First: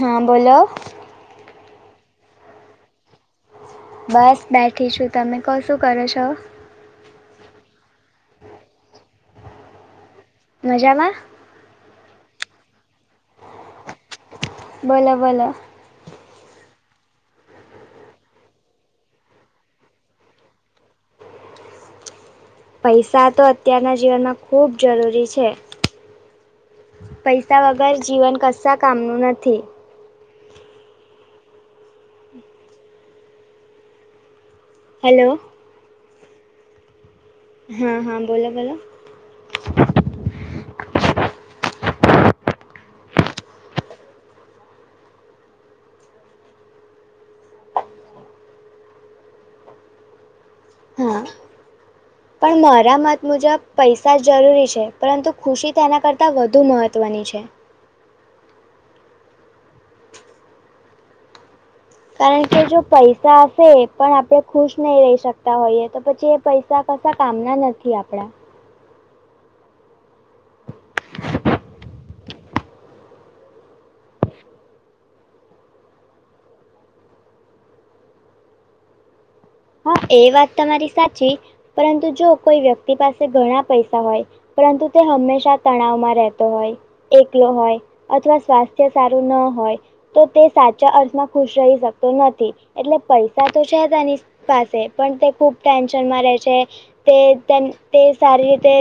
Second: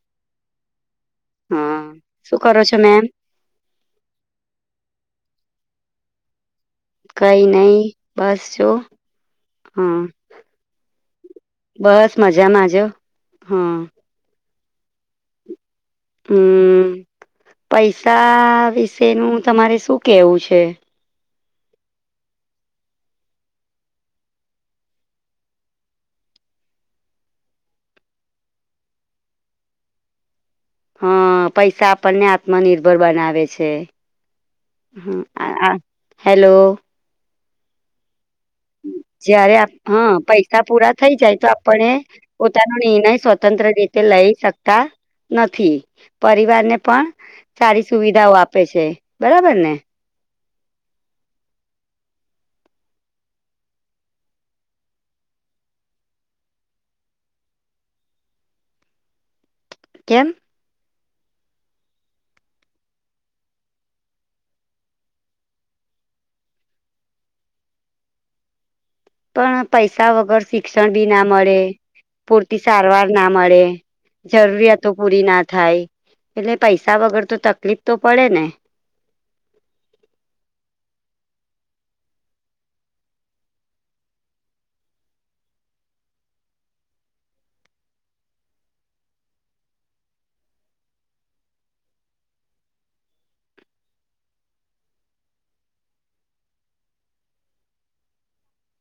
હા બોલો. હા શું કરો છો મેમ? બસ બેઠી છું તમે કો શું કરો છો? કઈ નઈ બસ જો હા. મજામાં? બસ મજામાં જો, હમ્મ. બોલો બોલો. હમ્મ, પૈસા વિશેનું તમારે શું કેવું છે? પૈસા તો અત્યારના જીવનમાં ખૂબ જરૂરી છે. પૈસા વગર જીવન કશા કામનું નથી. હા પૈસા આપણને આત્મનિર્ભર બનાવે છે. હમ્મ હલો આ આ હેલો. હા હા, બોલો બોલો. જયારે હા પૈસા પૂરા થઈ જાય તો આપણે પોતાનો નિર્ણય સ્વતંત્ર રીતે લઈ શકતા. નથી પરિવાર ને પણ સારી સુવિધાઓ આપે છે બરાબર ને હા પણ મારા મત મુજબ પૈસા જરૂરી છે પરંતુ ખુશી તેના કરતાં વધુ મહત્ત્વની છે. કેમ કારણ જો પૈસા હશે પણ આપણે ખુશ નહી રહી શકતા હોઈએ તો પછી એ પૈ પૈસા કશા કામના નથી આપણા પણ પૈસા વગર શિક્ષણ બી ના મળે પૂરતી સારવાર ના મળે જરૂરિયાતો પૂરી ના થાય એટલે પૈસા વગર તો તકલીફ તો પડે ને હા એ વાત તમારી સાચી પરંતુ જો કોઈ વ્યક્તિ પાસે ઘણા પૈસા હોય પરંતુ તે હંમેશા તણાવમાં રહેતો હોય એકલો હોય અથવા સ્વાસ્થ્ય સારું ન હોય તો તે સાચા અર્થમાં ખુશ રહી શકતો નથી એટલે પૈસા તો છે તેની પાસે પણ તે ખુબ ટેન્શનમાં રહે છે. તે તે તે સારી રીતે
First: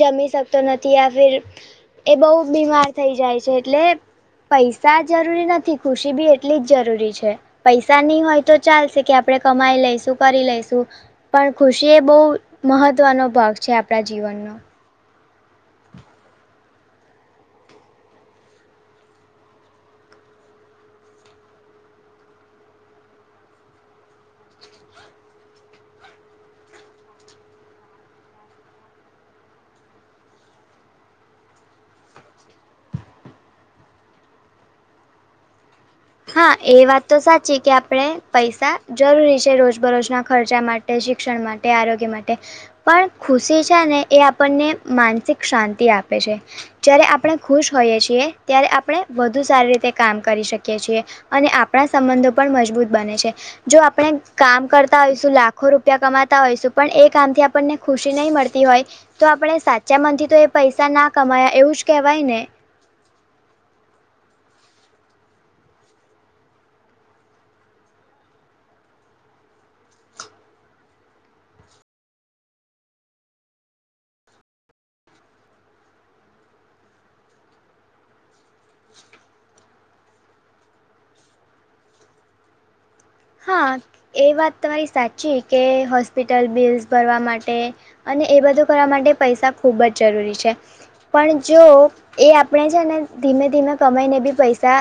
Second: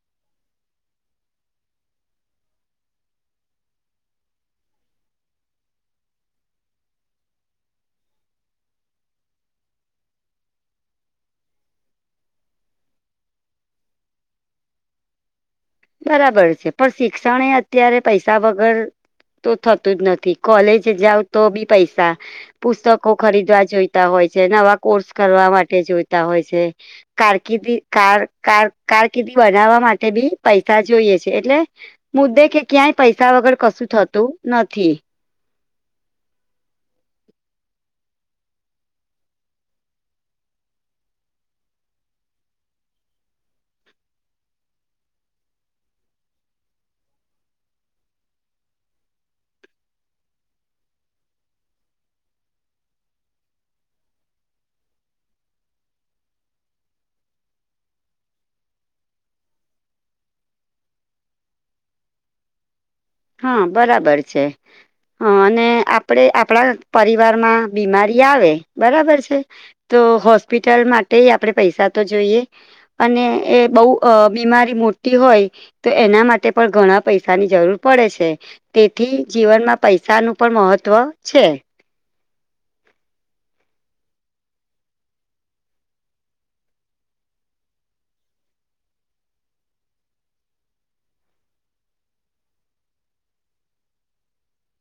જમી શકતો નથી આ ફિર એ બહુ બીમાર થઈ જાય છે એટલે પૈસા જરૂરી નથી ખુશી બી એટલી જ જરૂરી છે પૈસા નહી હોય તો ચાલશે કે આપડે કમાઈ લઈશું તું કરી લઈશુ પણ ખુશી એ બહુ મહત્વનો ભાગ છે આપણા જીવનનો બરાબર છે પણ શિક્ષણ એ અત્યારે પૈસા વગર તો થતું જ નથી કોલેજ જાવ તો બી પૈસા પુસ્તકો ખરીદવા જોઈતા હોય છે નવા કોર્સ કરવા માટે જોતા હોય છે કારકિર્દી કાર કાર કારકિર્દી બનાવવા માટે બી પૈસા જોઈએ છે એટલે મુદ્દે કે ક્યાંય પૈસા વગર કશું થતું નથી હા એ વાત તો સાચી કે આપણે પૈસા જરૂરી છે રોજબરોજના ખર્ચા માટે શિક્ષણ માટે આરોગ્ય માટે પણ ખુશી છે ને એ આપણને માનસિક શાંતિ આપે છે જયારે આપણે ખુશ હોઈએ છીએ ત્યારે આપણે વધુ સારી રીતે કામ કરી શકીએ શકીએ છીએ અને આપણા સંબંધો પણ મજબૂત બને છે. જો આપણે કામ કરતા હોઈશું લાખો રૂપિયા કમાતા હોઈશું પણ એ કામથી આપણને ખુશી નહીં મળતી હોય તો આપણે સાચા મન થી તો એ પૈસા ના કમાયા એવું જ કેવાય ને હા બરાબર છે. હા અને આપડે આપણા પરિવારમાં બીમારી આવે બરાબર છે. તો હોસ્પિટલ માટે આપડે પૈસા તો જોઈએ. અને એ બહુ અ બીમારી મોટી હોય તો એના માટે પણ ઘણા પૈસાની જરૂર પડે છે તેથી જીવનમાં પૈસાનું પણ મહત્ત્વ છે હા એ વાત તમારી સાચી કે હોસ્પિટલ બિલ્સ ભરવા માટે અને એ બધું કરવા માટે પૈસા ખૂબ જ જરૂરી છે પણ જો એ આપણે છે ને ધીમે ધીમે કમાઈને બી પૈસા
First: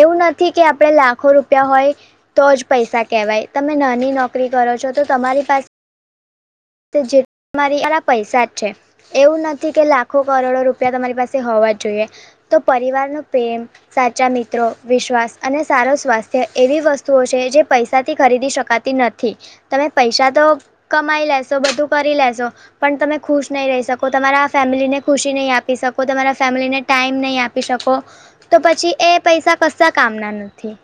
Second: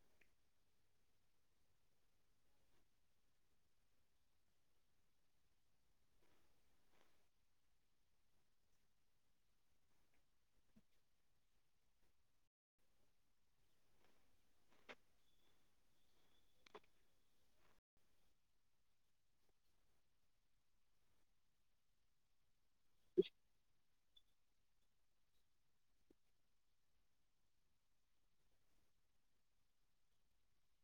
એવું નથી કે આપડે લાખો રૂપિયા હોય તો જ પૈસા કહેવાય તમે નાની નોકરી કરો છો તો તમારી પાસે જે મારી અરા પૈસા જ છે એવું નથી કે લાખો કરોડો રૂપિયા તમારી પાસે હોવા જોઈએ તો પરિવાર નો પ્રેમ સાચા મિત્રો વિશ્વાસ અને સારો સ્વાસ્થ્ય એવી વસ્તુઓ છે જે પૈસાથી ખરીદી શકા તી નથી, તમે પૈસા તો કમાઈ લેશો બધું કરી લેશો. પણ તમે ખુશ નહી રહી શકો, તમારા ફેમિલીને ખુશી નહી આપી શકો, તમારા ફેમિલીને ટાઈમ નહી આપે. આપી શકો તો, પછી એ પૈસા કશાય કામ ના નથી.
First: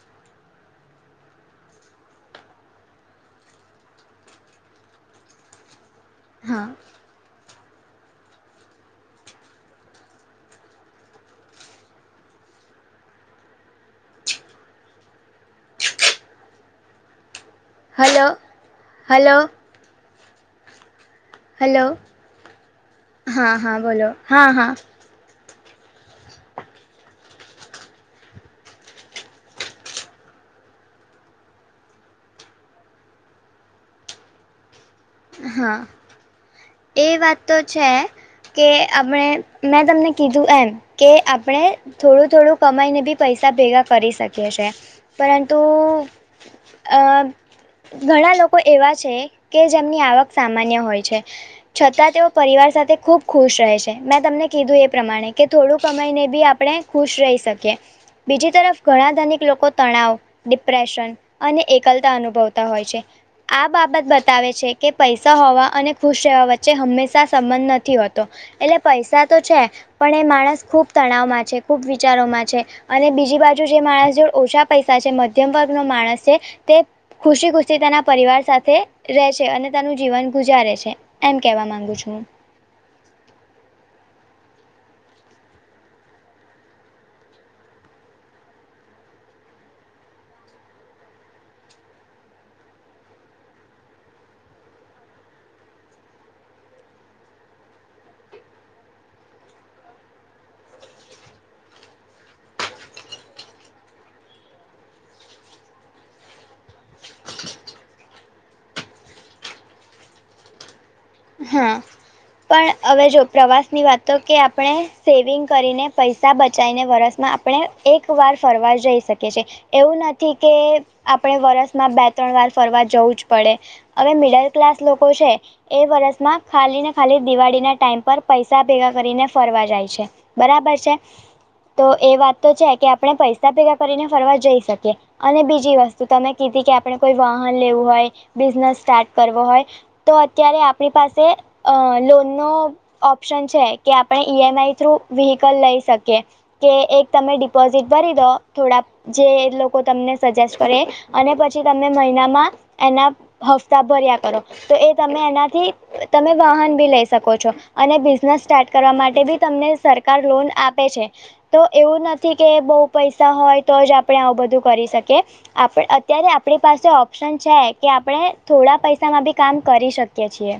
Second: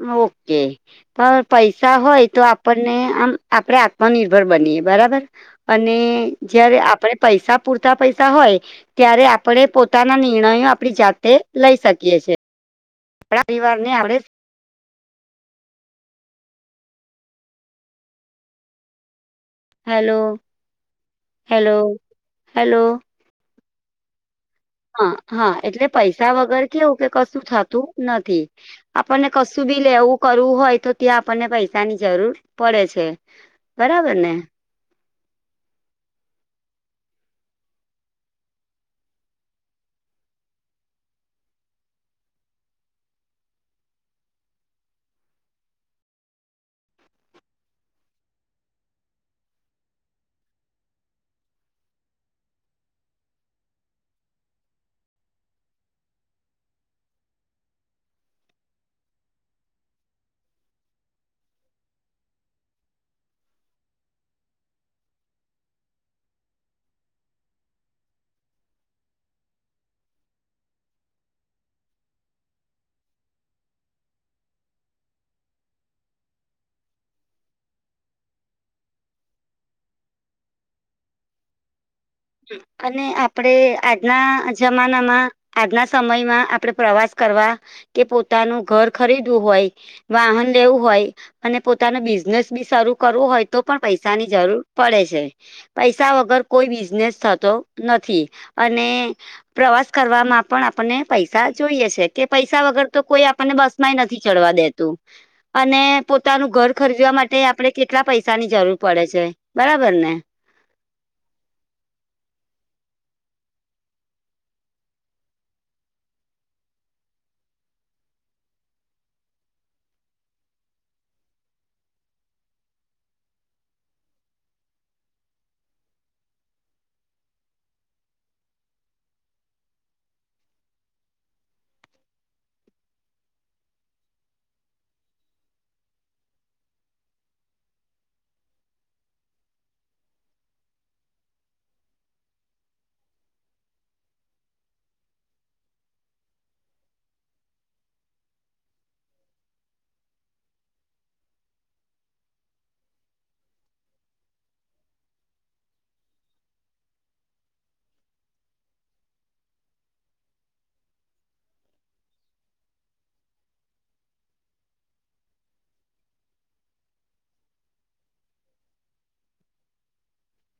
ઓકે. પણ પૈસા હોય તો, આપણને આમ આપડે આત્મનિર્ભર બનીએ બરાબર. અને હા જયારે આપડે પૈસા પૂરતા પૈસા હોય. ત્યારે આપણે પોતાના નિર્ણયો આપડી જાતે લઈ શકીએ છીએ. ને આપડે hello, hello. Hello. Hello hello, hello હા, હા, બોલો હા, હા. હા, હા, એટલે પૈસા વગર કેવું કે, કશું થતું નથી. આપણને કશું બી લેવું કરવું હોય તો, ત્યાં આપણને પૈસા ની જરૂર પડે છે. બરાબર ને. હા, એ વાત તો છે. કે આપણે મેં કીધું. કે આપણે થોડું-થોડું કમાઈને બી પૈસા ભેગા કરી શકીએ છે. પરંતુ. ઘણા લોકો એવા છે કે, જેમની આવક સામાન્ય હોય છે. છતાં તેઓ પરિવાર સાથે ખુશ રહે છે, તમને કીધું એ પ્રમાણે કે થોડુંક સમમાયને બી આપણે ખુશ રહી શકીએ, બીજી તરફ ઘણા ધનિક લોકો તણાવ, ડિપ્રેશન અને એકલતા અનુભવતા હોય છે, આ બાબત બતાવે છે કે. પૈસા હોવા અને ખુશ રહેવા વચ્ચે હંમેશા સંબંધ નથી હોતો, એટલે પૈસા તો છે. પણ એ માણસ ખુબ તણાવમાં છે, ખુબ વિચારોમાં છે. અને બીજી બાજુ જે માણસ જો ઓછા પૈસા છે, મધ્યમ વર્ગનો માણસ છે, તે ખુશી-ખુશી તેના પરિવાર સાથે રહે છે, અને તાનું જીવન ગુજારે છે, એમ કેવા માંગુ છું, હું અને આપડે આજના જમાનામાં. આજના સમયમાં આપણે પ્રવાસ કરવા કે, પોતાનું ઘર ખરીદવું હોય. વાહન લેવું હોય. અને બિઝનેસ બી શરૂુ કરવો તો, પણ પૈસાની જરૂર પડે છે. પૈસા વગર કોઈ બિઝનેસ થતો નથી, અને પ્રવાસ કરવામાં પણ આપણને પૈસા જોઈએ છે કે, પૈસા વગર તો કોઈ આપણને બસ નથી ચડવા દેતું. અને પોતાનું ઘર ખરીદવા માટે આપણે કેટલા પૈસાની જરૂર પડે છે. બરાબર ને. હા. પણ હવે જો પ્રવાસની વાત તો કે, આપણે સેવિંગ કરીને પૈસા બચાવીને વરસમાં આપણે એક વાર ફરવા જઈ શકીએ છીએ. એવું નથી કે, આપણે વરસમાં બે-ત્રણ વાર ફરવા જવું જ પડે. હવે મિડલ ક્લાસ લોકો છે, એ વર્ષ માં ખાલી ને, ખાલી દિવાળીના ટાઈમ પર પૈસા ભેગા કરીને ફરવા જાય છે. બરાબર છે, તો એ વાત તો છે કે, આપણે પૈસા ભેગા કરીને ફરવા જઈ શકીએ. અને બીજી વસ્તુ તમે કીધી કે, આપણે કોઈ વાહન લેવું હોય, બિઝનેસ સ્ટાર્ટ કરવો હોય. તો અત્યારે આપણી પાસે અ લોનનો ઓપ્શન છે કે આપણે ઈ એમ આઈ થ્રુ વ્હિકલ લઈ શકીએ. કે એક તમે ડિપોઝિટ ભરી દો થોડા જે લોકો તમને સજેસ્ટ કરે અને પછી તમે મહિનામાં એના હફ્તા ભર્યા કરો, તો એ તમે એનાથી તમે વાહન ભી લઈ શકો છો. અને બિઝનેસ સ્ટાર્ટ કરવા માટે બી તમને સરકાર લોન આપે છે. તો એવું નથી કે બઉુ પૈસા હોય તો જ આપણે આવું બધું કરી શકીએ. આપ અત્યારે આપણી પાસે ઓપ્શન છે કે આપણે થોડા પૈસામાં બી કામ કરી શકીએ છીએ.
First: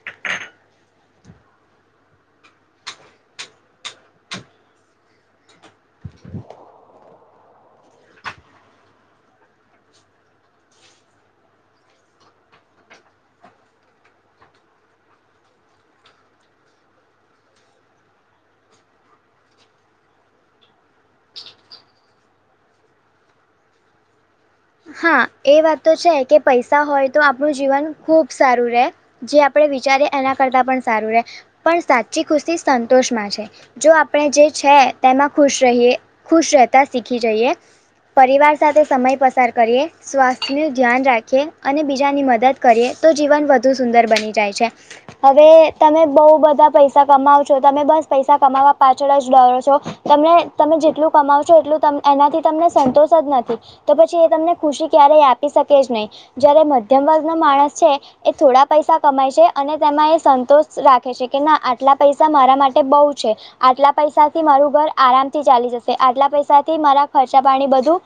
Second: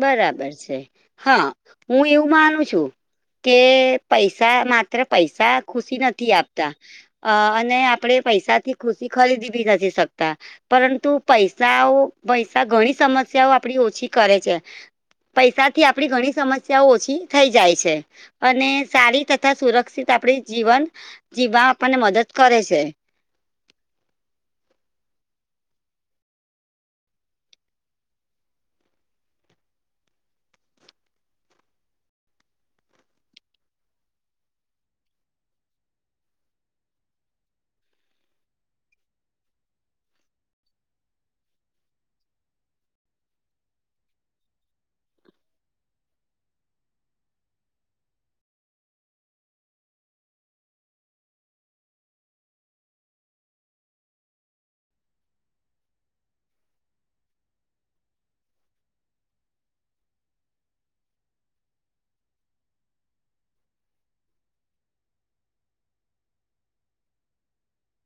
બરાબર છે, હા, હું એવું માનું છું. કે પૈસા માત્ર પૈસા ખુશી નથી આપતા. અ અને આપડે પૈસા થી ખુશી ખરીદી ભી નથી શકતા. પરંતુ પૈસાઓ પૈસા ઘણી સમસ્યાઓ આપડી ઓછી કરે છે. પૈસાથી આપડી ઘણી સમસ્યાઓ ઓછી થઈ જાય છે. અને સારી તથા સુરક્ષિત આપણી જીવન જીવવા આપણને મદદ કરે છે. હા, એ વાત તો છે કે પૈસા હોય તો આપણું જીવન ખુબ સારું રે. જે આપણે વિચારીએ એના કરતાં પણ સારું રહે પણ સાચી ખુશી સંતોષમાં છે. જો આપણે જે છે તેમાં ખુશ રહીયે ખુશ રહેતા શીખી જઈએ. પરિવાર સાથે સમય પસાર કરીએ. સ્વાસ્થ્યનું ધ્યાન રાખીએ, અને બીજાની મદદ કરીએ, તો જીવન વધુ સુંદર બની જાય છે. હવે, તમે બહુ બધા પૈસા કમાવ છો, તમે બસ પૈસા કમાવા પાછળ જ ડરો છો. તને તમે જેટલું કમાવશો એટલું એનાથી તમને સંતોષ જ નથી તો પછી એ તમને ખુશી ક્યારેય આપી શકે જ નહીં, જયારે મધ્યમ વર્ગનો માણસ છે. એ થોડા પૈસા કમાય છે, અને તેમાં એ સંતોષ રાખે છે કે ના આટલા પૈસા મારા માટે બહુ છે. આટલા પૈસાથી મારું ઘર આરામથી ચાલી જશે, આટલા પૈસાથી મારા ખર્ચા પાણી બધું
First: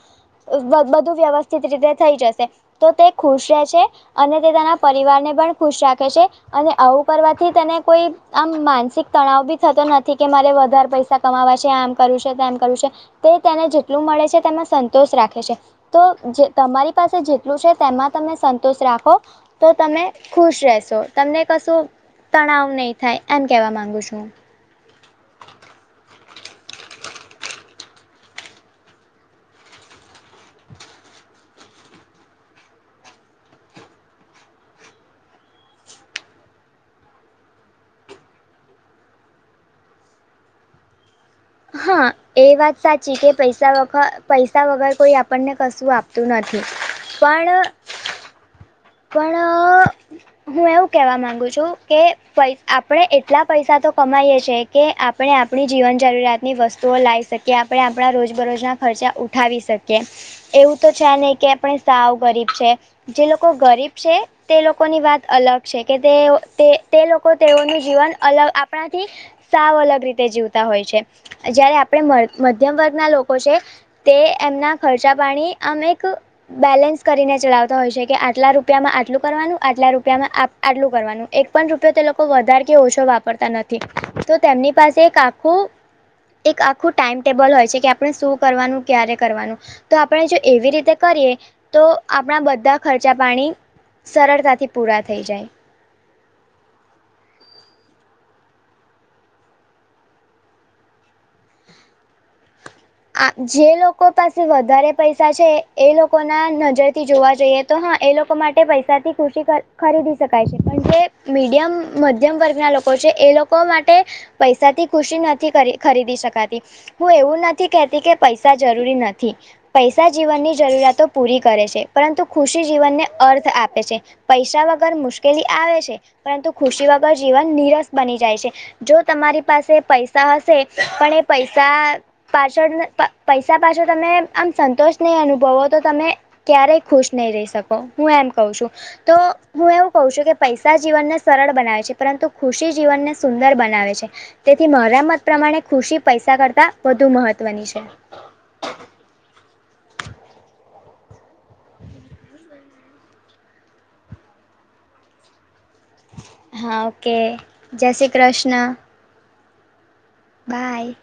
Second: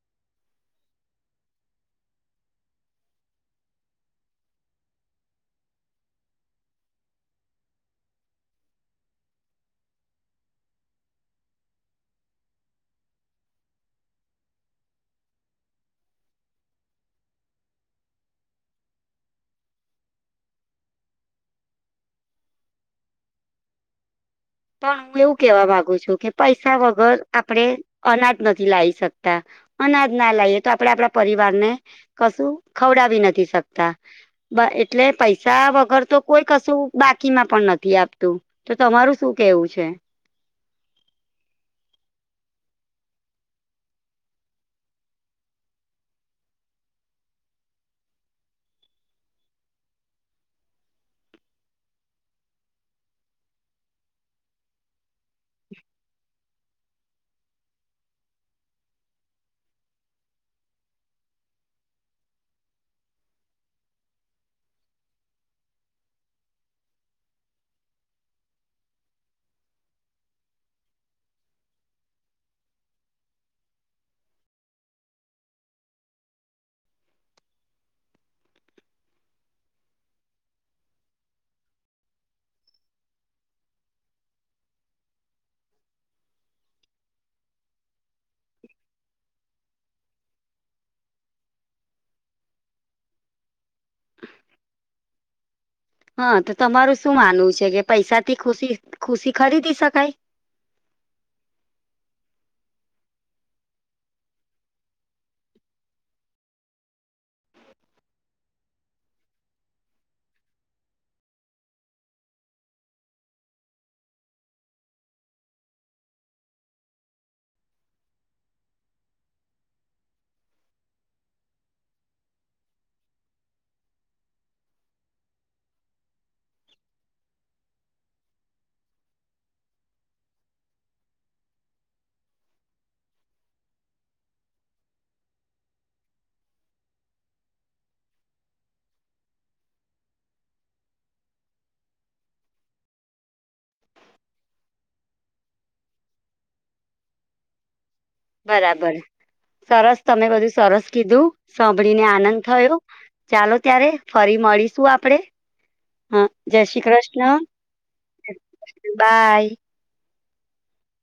બધું વ્યવસ્થિત રીતે થઈ જશે, તો તે ખુશ રહે છે. અને તે તેના પરિવારને પણ ખુશ રાખે છે, અને આવું કરવાથી તેને કોઈ આમ માનસિક તણાવ ભી થતો નથી કે મારે વધારે પૈસા કમાવા છે, આમ કરું છે, તેમ કરવું છે. તે તેને જેટલું મળે છે તેમાં સંતોષ રાખે છે. તો જે તમારી પાસે જેટલું છે તેમાં તમે સંતોષ રાખો. તો તમે ખુશ રહેશો, તમને કશું તણાવ નહી થાય, એમ કેવા માંગુ છું. પણ હું એવું કેવા માંગુ છું કે પૈસા વગર આપણેે અનાજ નથી લાઈ શકતા. અનાજ ના લાઈએ તો આપણે આપણા પરિવાર ને કશું ખવડાવી નથી શકતા. બ એટલે પૈસા વગર તો કોઈ કશું બાકીમાં પણ નથી આપતું. તો તમારું શું કેવું છે? હા. એ વાત સાચી કે પૈસા વ પૈસા વગર કોઈ આપણને કશું આપતું નથી. પણ... પણ... હું એવું કેવા માંગુ છું, કે પૈ આપણે એટલા પૈસા તો કમાયએ છીએ. કે આપણે આપણી જીવન જરૂરિયાત ની વસ્તુઓ લાઈ શકીએ, આપણે આપણા રોજબરોજના ખર્ચા ઉઠાવી શકીએ. એવું તો છે નહી કે આપણે સાવ ગરીબ છે, જે લોકો ગરીબ છે. તે લોકોની વાત અલગ છે, કે તે લોકો તેઓનું જીવન અલગ આપણાથી... સાવ અલગ રીતે જીવતા હોય છે જયારે આપણે મ મધ્યમ વર્ગના લોકો છે. તે એમના ખર્ચા પાણી આમ એક બેલેન્સ કરીને ચલાવતા હોય છે, કે આ ટલા રૂપિયામાં આટલું કરવાનું આટલા રૂપિયામાં આટ આટલું કરવાનું એક પણ રૂપયો તે લોકો વધારે કે ઓછો વાપરતા ન થી તો તેમની પાસે એક આખું. એક આખું ટાઈમ ટેબલ હોય છે, કે આપણે શું કરવાનું ક્યારે કરવાનું તો આપણે જો એવી રીતે કરીએ તો આપણા બધા ખર્ચ ચા પાણી સરળતાથી પૂરાં થઈ જાય. હા, તો તમારું શું માનવું છે કે પૈસાથી ખુશી ખુશી ખરીદી શકાય? આ જે લોકો પાસે વધારે પૈસા છે એ લોકોના નજરથી જોવા જઈએ તો હા, એ લોકો માટે પૈસાથી ખુશી ખર ખરીદી શકાય છે પણ તે મીડિયમ મધ્યમ વર્ગના લો કો છે એ લોકો માટે પૈસાથી ખુશી નથી ખરી ખરીદી શકાતી હું એવું ન થી કેતી કે પૈસા જરૂરી નથી. પૈસા જીવનની જરૂરિયાતો પૂરી કરે છે પરંતુ ખુશી જીવનને અર્થ આપે છે. પૈસા વગર મુશ્કેલી આવે છે પરંતુ ખુશી જીવન નિરસ બની જાય છે. જો તમારી પાસે પૈસા હશે પણ એ પૈસા પાછળ ન પ પૈસા પાછળ તમે આમ સંતોષ નહીં અનુભવો તો તમે ક્યારેય ખુશ નહી રહી શકો હું એમ કહું છું. તો હું એવું કહું છું કે પૈસા જીવનને સરળ બનાવે છે પરંતુ ખુશી જીવનને સુંદર બનાવે છે. તેથી મારા મત પ્રમાણે ખુશી પૈસા કરતા વધુ મહત્વની છે. બરાબર, સરસ તમે બધું સરસ કીધું સાંભળીને આનંદ થયો. ચાલો ત્યારે ફરી મળીશું આપડે. જય હા, શ્રી ઓકે કૃષ્ણ જય શ્રી કૃષ્ણ. બાય. બાય.